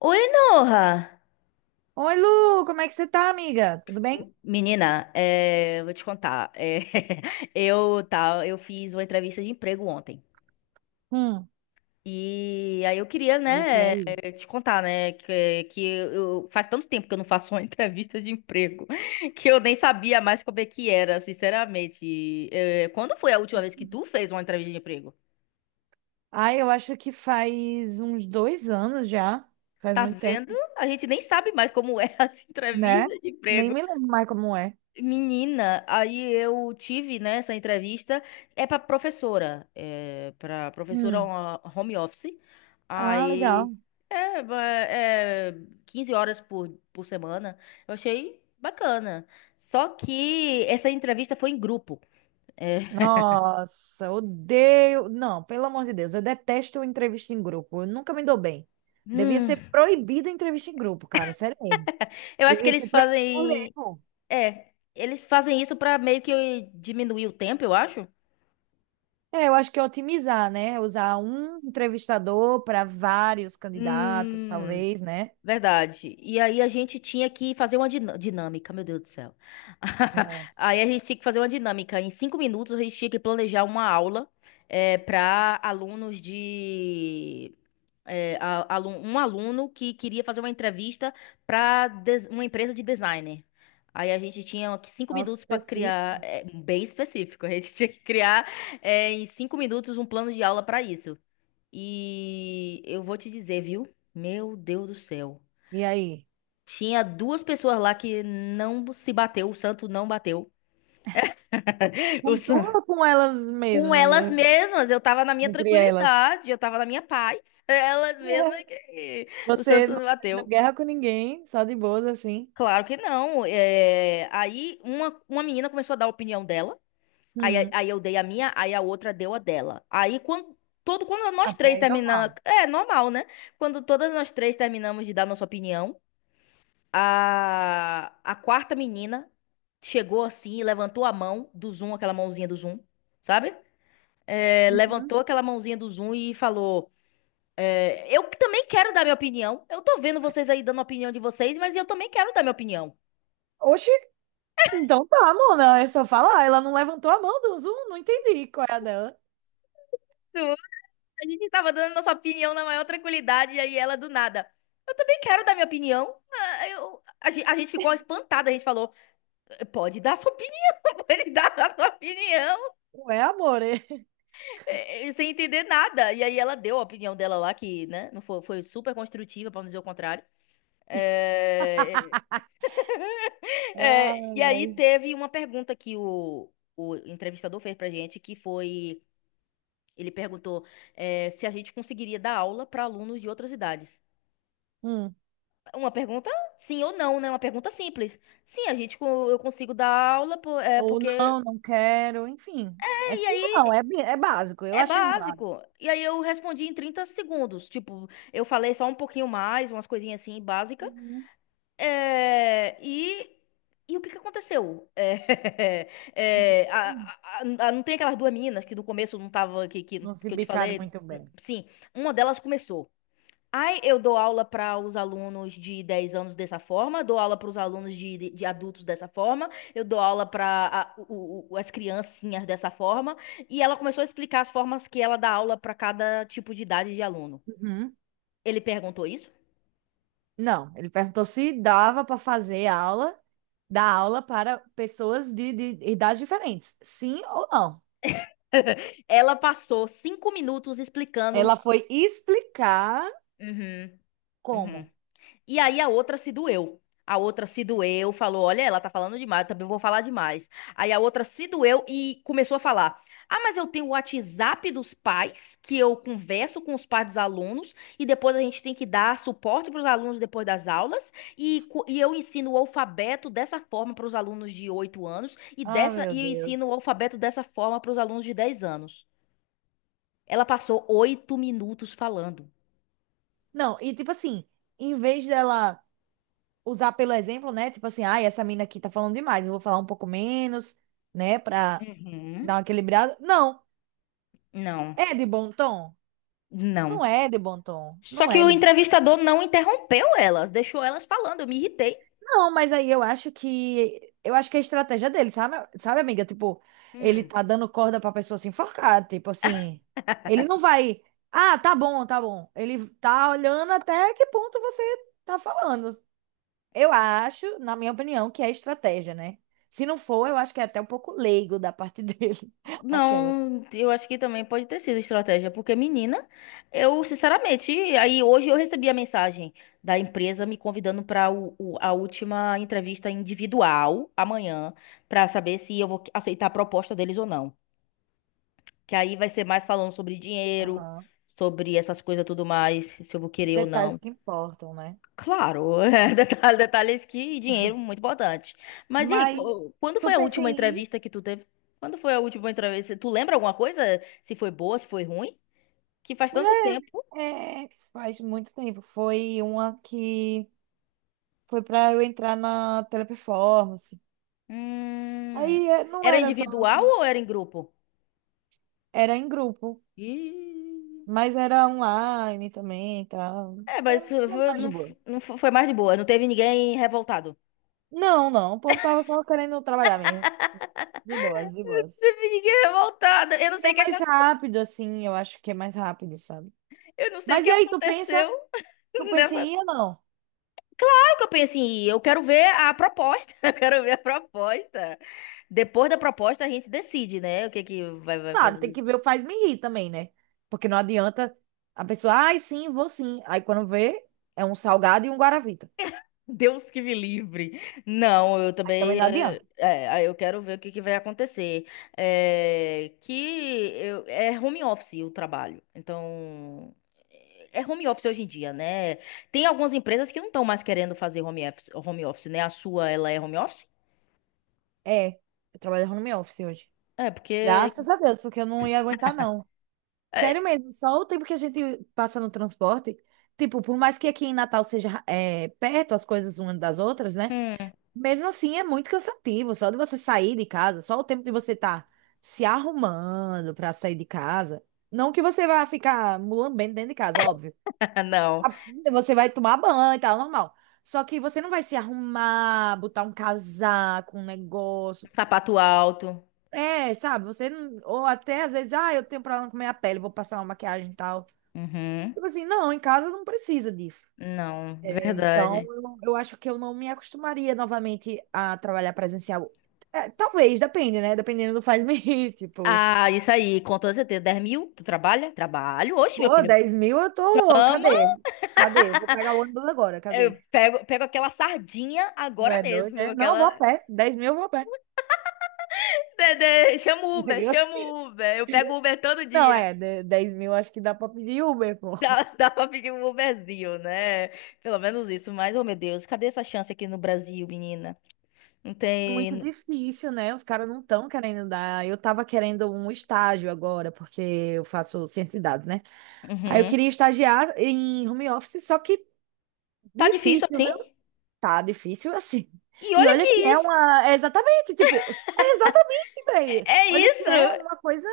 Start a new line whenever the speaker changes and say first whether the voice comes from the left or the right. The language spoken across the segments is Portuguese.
left: Oi, Noha!
right: Oi, Lu, como é que você tá, amiga? Tudo bem?
left: Menina, eu vou te contar. Eu, tá, eu fiz uma entrevista de emprego ontem.
right: Hum.
left: E aí eu queria,
right: E
left: né,
right: aí?
left: te contar, né, que eu, faz tanto tempo que eu não faço uma entrevista de emprego que eu nem sabia mais como é que era, sinceramente. Quando foi a última vez que tu fez uma entrevista de emprego?
right: Ai, eu acho que faz uns 2 anos já. Faz
left: Tá
right: muito
left: vendo?
right: tempo,
left: A gente nem sabe mais como é as
right: né?
left: entrevistas de
right: Nem
left: emprego.
right: me lembro mais como é.
left: Menina, aí eu tive, né, essa entrevista, é pra professora
right: Hum.
left: ó, home office,
right: Ah,
left: aí
right: legal.
left: é, ba- é 15 horas por semana, eu achei bacana, só que essa entrevista foi em grupo. é.
right: Nossa, odeio. Não, pelo amor de Deus, eu detesto entrevista em grupo. Eu nunca me dou bem. Devia
left: Hum,
right: ser proibido entrevista em grupo, cara, sério mesmo.
left: eu acho que
right: Devia
left: eles
right: ser proibido por lei,
left: fazem,
right: pô.
left: é, eles fazem isso pra meio que diminuir o tempo, eu acho.
right: É, eu acho que é otimizar, né? Usar um entrevistador para vários candidatos,
left: Hum.
right: talvez, né?
left: Verdade. E aí a gente tinha que fazer uma dinâmica, meu Deus do céu.
right: Nossa,
left: Aí a gente tinha que fazer uma dinâmica. Em 5 minutos a gente tinha que planejar uma aula para alunos de. Um aluno que queria fazer uma entrevista para uma empresa de designer. Aí a gente tinha que cinco
right: nossa, que
left: minutos para
right: específico.
left: criar, bem específico, a gente tinha que criar em 5 minutos um plano de aula para isso. E eu vou te dizer, viu? Meu Deus do céu.
right: E aí?
left: Tinha duas pessoas lá que não se bateu, o santo não bateu. O
right: Com
left: san...
right: com elas
left: Com
right: mesmas,
left: elas
right: né?
left: mesmas, eu tava na minha
right: Entre elas?
left: tranquilidade, eu tava na minha paz. Elas mesmas que o
right: Você
left: santo
right: não
left: não
right: querendo
left: bateu.
right: guerra com ninguém, só de boas assim.
left: Claro que não. Aí uma menina começou a dar a opinião dela. Aí,
right: Hum.
left: aí eu dei a minha, aí a outra deu a dela. Aí quando nós
right: Até
left: três
right: aí
left: terminamos,
right: normal.
left: é normal, né? Quando todas nós três terminamos de dar nossa opinião, a quarta menina chegou assim e levantou a mão do Zoom, aquela mãozinha do Zoom, sabe?
right: Uhum.
left: Levantou aquela mãozinha do Zoom e falou: Eu também quero dar minha opinião. Eu tô vendo vocês aí dando a opinião de vocês, mas eu também quero dar minha opinião.
right: Oxi, então tá, Mona. É só falar. Ela não levantou a mão do Zoom, não entendi qual é a dela.
left: A gente tava dando nossa opinião na maior tranquilidade, e aí ela do nada. Eu também quero dar minha opinião. Ah, a gente ficou espantada, a gente falou: Pode dar sua opinião, pode dar a sua opinião.
right: Não é amor. É?
left: Sem entender nada. E aí ela deu a opinião dela lá, que, né, não foi, foi super construtiva, pra não dizer o contrário. É, e aí
right: Ai.
left: teve uma pergunta que o entrevistador fez pra gente, que foi, ele perguntou, se a gente conseguiria dar aula pra alunos de outras idades.
right: Hum.
left: Uma pergunta sim ou não, né? Uma pergunta simples. Sim, eu consigo dar aula,
right: Ou
left: porque...
right: não, não quero, enfim. É
left: E
right: sim ou não,
left: aí.
right: é, é básico. Eu
left: É
right: achei básico.
left: básico. E aí eu respondi em 30 segundos. Tipo, eu falei só um pouquinho mais, umas coisinhas assim básica.
right: Uhum.
left: É, E e o que que aconteceu? É, a- a- não tem aquelas duas meninas que no começo não tava que que,
right: Não se
left: que eu te
right: bicaram
left: falei?
right: muito bem.
left: Sim, uma delas começou. Ai, eu dou aula para os alunos de 10 anos dessa forma, dou aula para os alunos de adultos dessa forma, eu dou aula para as criancinhas dessa forma. E ela começou a explicar as formas que ela dá aula para cada tipo de idade de aluno.
right: Uhum.
left: Ele perguntou isso?
right: Não, ele perguntou se dava para fazer aula, dar aula para pessoas de idades diferentes. Sim ou não?
left: Ela passou 5 minutos explicando
right: Ela
left: os.
right: foi explicar
left: Uhum, uhum.
right: como.
left: E aí a outra se doeu. A outra se doeu, falou: Olha, ela tá falando demais, eu também vou falar demais. Aí a outra se doeu e começou a falar: Ah, mas eu tenho o WhatsApp dos pais, que eu converso com os pais dos alunos, e depois a gente tem que dar suporte para os alunos depois das aulas, e eu ensino o alfabeto dessa forma para os alunos de 8 anos, e,
right: Ah,
left: dessa,
right: meu
left: e eu ensino o
right: Deus.
left: alfabeto dessa forma para os alunos de 10 anos. Ela passou 8 minutos falando.
right: Não, e tipo assim, em vez dela usar pelo exemplo, né? Tipo assim, ai, essa mina aqui tá falando demais, eu vou falar um pouco menos, né? Pra dar
left: Uhum.
right: uma equilibrada. Não,
left: Não,
right: é de bom tom? Não
left: não.
right: é de bom tom.
left: Só
right: Não
left: que
right: é
left: o
right: de...
left: entrevistador não interrompeu elas, deixou elas falando, eu me irritei.
right: Não, mas aí eu acho que é a estratégia dele, sabe, sabe, amiga? Tipo, ele
left: Hum.
right: tá dando corda pra pessoa se enforcar, tipo assim, ele não vai, ah, tá bom, tá bom. Ele tá olhando até que ponto você tá falando. Eu acho, na minha opinião, que é estratégia, né? Se não for, eu acho que é até um pouco leigo da parte dele, aquela.
left: Não, eu acho que também pode ter sido estratégia, porque menina, eu sinceramente, aí hoje eu recebi a mensagem da empresa me convidando para a última entrevista individual amanhã, para saber se eu vou aceitar a proposta deles ou não. Que aí vai ser mais falando sobre dinheiro,
right: Aham.
left: sobre essas coisas tudo mais, se eu vou
right: Os
left: querer ou
right: detalhes
left: não.
right: que importam, né?
left: Claro, detalhes que dinheiro muito importante. Mas e aí,
right: Mas
left: quando
right: tu
left: foi a
right: pensa
left: última
right: em ir?
left: entrevista que tu teve? Quando foi a última entrevista? Tu lembra alguma coisa? Se foi boa, se foi ruim? Que faz tanto
right: Mulher,
left: tempo.
right: é, faz muito tempo. Foi uma que... Foi pra eu entrar na teleperformance.
left: Hum.
right: Aí é, não
left: Era
right: era tão.
left: individual ou era em grupo?
right: Era em grupo,
left: Ih,
right: mas era online também e tal. Era
left: mas
right: mais de
left: não,
right: boa.
left: não foi mais de boa. Não teve ninguém revoltado.
right: Não, não. O povo tava só querendo trabalhar mesmo. De boas, de
left: Não
right: boas.
left: teve ninguém revoltado. Eu não
right: E
left: sei
right: é
left: o que,
right: mais rápido, assim, eu acho que é mais rápido, sabe? Mas e aí, tu pensa,
left: aconteceu
right: tu pensa
left: nessa.
right: em ir ou não?
left: Que eu penso assim Eu quero ver a proposta. Eu quero ver a proposta. Depois da proposta, a gente decide, né? O que que vai
right: Claro, tem
left: fazer.
right: que ver o faz-me rir também, né? Porque não adianta a pessoa, ai, sim, vou sim. Aí quando vê, é um salgado e um guaravita.
left: Deus que me livre. Não, eu
right: Aí também
left: também.
right: não
left: eh,
right: adianta.
left: É, aí eu quero ver o que que vai acontecer. É, que é home office o trabalho. Então. É home office hoje em dia, né? Tem algumas empresas que não estão mais querendo fazer home office, né? A sua, ela é home office?
right: É, eu trabalho no home office hoje.
left: É, porque.
right: Graças a Deus, porque eu não ia aguentar, não. Sério
left: é,
right: mesmo, só o tempo que a gente passa no transporte. Tipo, por mais que aqui em Natal seja perto as coisas umas das outras, né?
left: hum,
right: Mesmo assim, é muito cansativo. Só de você sair de casa, só o tempo de você estar se arrumando pra sair de casa. Não que você vá ficar mulambendo dentro de casa, óbvio.
left: não.
right: A- Você vai tomar banho e tal, normal. Só que você não vai se arrumar, botar um casaco, um negócio
left: Sapato alto.
right: é, sabe, você não. Ou até às vezes, ah, eu tenho problema com minha pele, vou passar uma maquiagem e tal.
left: Uhum.
right: Tipo assim, não, em casa não precisa disso.
left: Não,
right: É, então,
left: verdade.
right: eu acho que eu não me acostumaria novamente a trabalhar presencial. É, talvez, depende, né? Dependendo do faz-me tipo,
left: Ah, isso aí, com toda certeza. 10 mil? Tu trabalha? Trabalho. Oxe, meu
right: pô,
left: filho.
right: 10 mil eu tô.
left: Amo.
right: Cadê? Cadê? Eu vou pegar o ônibus agora,
left: Eu
right: cadê?
left: pego aquela sardinha
right: Não
left: agora
right: é doido,
left: mesmo.
right: né? Não, eu
left: Aquela.
right: vou a pé. 10 mil eu vou a pé.
left: Dedê, chama o Uber,
right: Eu
left: chama
right: sei.
left: o Uber. Eu pego Uber todo
right: Não,
left: dia.
right: é, 10 mil acho que dá pra pedir Uber, pô.
left: Dá pra pedir um Uberzinho, né? Pelo menos isso. Mas, oh meu Deus, cadê essa chance aqui no Brasil, menina? Não
right: Muito
left: tem.
right: difícil, né? Os caras não estão querendo dar. Eu tava querendo um estágio agora, porque eu faço ciência de dados, né? Aí eu
left: Uhum.
right: queria estagiar em home office, só que
left: Tá difícil
right: difícil,
left: assim?
right: viu? Tá difícil assim.
left: E
right: E
left: olha
right: olha
left: que
right: que é
left: isso.
right: uma. É exatamente, tipo, é exatamente, velho.
left: É
right: Olha que é
left: isso!
right: uma coisa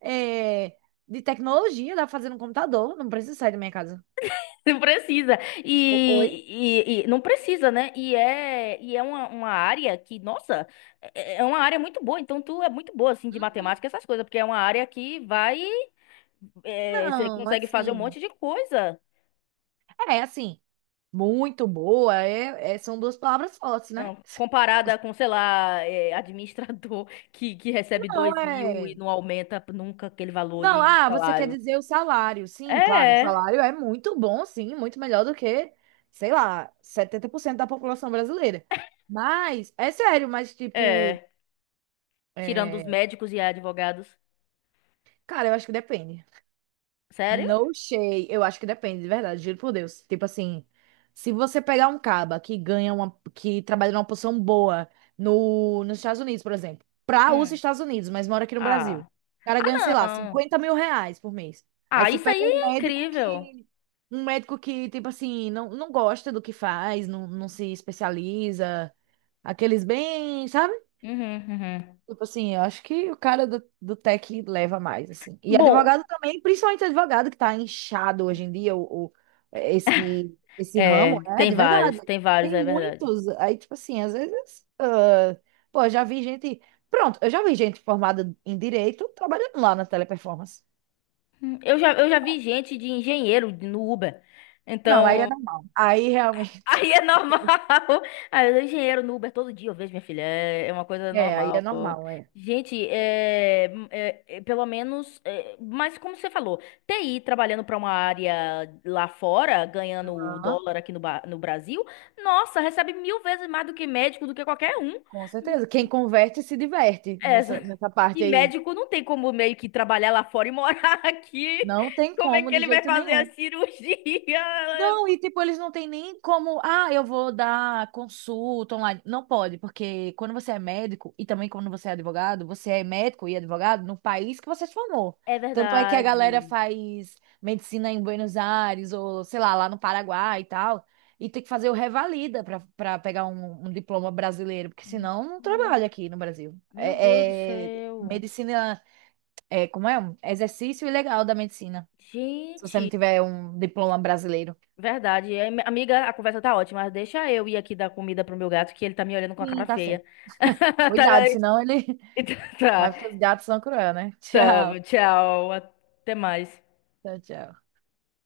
right: é, de tecnologia, dá pra fazer no computador, não precisa sair da minha casa.
left: Não precisa.
right: Oi?
left: E não precisa, né? E é uma área que, nossa, é uma área muito boa. Então, tu é muito boa, assim, de
right: Hum.
left: matemática, essas coisas, porque é uma área que vai. Você
right: Não,
left: consegue fazer um
right: assim.
left: monte de coisa.
right: É, assim, muito boa, é, são duas palavras fortes, né?
left: Não, comparada com, sei lá, administrador que recebe
right: Não,
left: 2 mil e
right: é.
left: não aumenta nunca aquele valor
right: Não,
left: de
right: ah, você quer
left: salário.
right: dizer o salário. Sim, claro, o
left: É,
right: salário é muito bom, sim, muito melhor do que, sei lá, 70% da população brasileira. Mas, é sério, mas tipo,
left: é. Tirando os
right: é,
left: médicos e advogados.
right: cara, eu acho que depende.
left: Sério?
right: No shade. Eu acho que depende, de verdade, juro por Deus. Tipo assim, se você pegar um caba que ganha uma, que trabalha numa posição boa no, nos Estados Unidos, por exemplo, pra os
left: Hum.
right: Estados Unidos, mas mora aqui no Brasil, o
left: Ah.
right: cara ganha, sei
left: Ah,
right: lá,
left: não.
right: 50 mil reais por mês. Aí
left: Ah,
right: você
left: isso aí
right: pega
left: é incrível.
right: um médico que, tipo assim, não, não gosta do que faz, não, não se especializa, aqueles bem, sabe?
left: Uhum, uhum.
right: Tipo assim, eu acho que o cara do tech leva mais, assim. E
left: Bom,
right: advogado também, principalmente advogado que tá inchado hoje em dia, é, esse ramo, é, de verdade.
left: Tem vários,
right: Tem
left: é verdade.
right: muitos, aí, tipo assim, às vezes, ah, pô, já vi gente, pronto, eu já vi gente formada em direito trabalhando lá na teleperformance.
left: Eu já vi gente de engenheiro no Uber.
right: Não, aí é
left: Então,
right: normal. Aí realmente,
left: aí é normal. Ah, eu sou engenheiro no Uber todo dia, eu vejo minha filha. É uma coisa
right: é, aí é
left: normal.
right: normal, é.
left: Gente, pelo menos. Mas como você falou, TI trabalhando para uma área lá fora, ganhando o
right: Aham,
left: dólar aqui no Brasil, nossa, recebe mil vezes mais do que médico, do que qualquer um.
right: com certeza. Quem converte se diverte nessa,
left: Essa.
right: nessa
left: E
right: parte aí.
left: médico não tem como meio que trabalhar lá fora e morar aqui.
right: Não tem
left: Como é
right: como
left: que
right: de
left: ele vai
right: jeito
left: fazer a
right: nenhum.
left: cirurgia?
right: Não, e tipo, eles não têm nem como, ah, eu vou dar consulta online. Não pode, porque quando você é médico e também quando você é advogado, você é médico e advogado no país que você se formou.
left: É
right: Tanto é que a galera
left: verdade.
right: faz medicina em Buenos Aires ou, sei lá, lá no Paraguai e tal, e tem que fazer o revalida para pegar um diploma brasileiro, porque senão não
left: Hum,
right: trabalha aqui no Brasil.
left: Meu Deus do
right: é
left: céu.
right: medicina, é, como é? Um exercício ilegal da medicina, se você
left: Gente,
right: não tiver um diploma brasileiro.
left: verdade. Amiga, a conversa tá ótima, mas deixa eu ir aqui dar comida pro meu gato, que ele tá me olhando com a cara
right: Sim, tá
left: feia.
right: certo.
left: Tá,
right: Cuidado,
left: bem?
right: senão ele vai
left: Tá,
right: porque os gatos são cruel, né? Tchau.
left: tá. Tchau, até mais.
right: Tchau, tchau.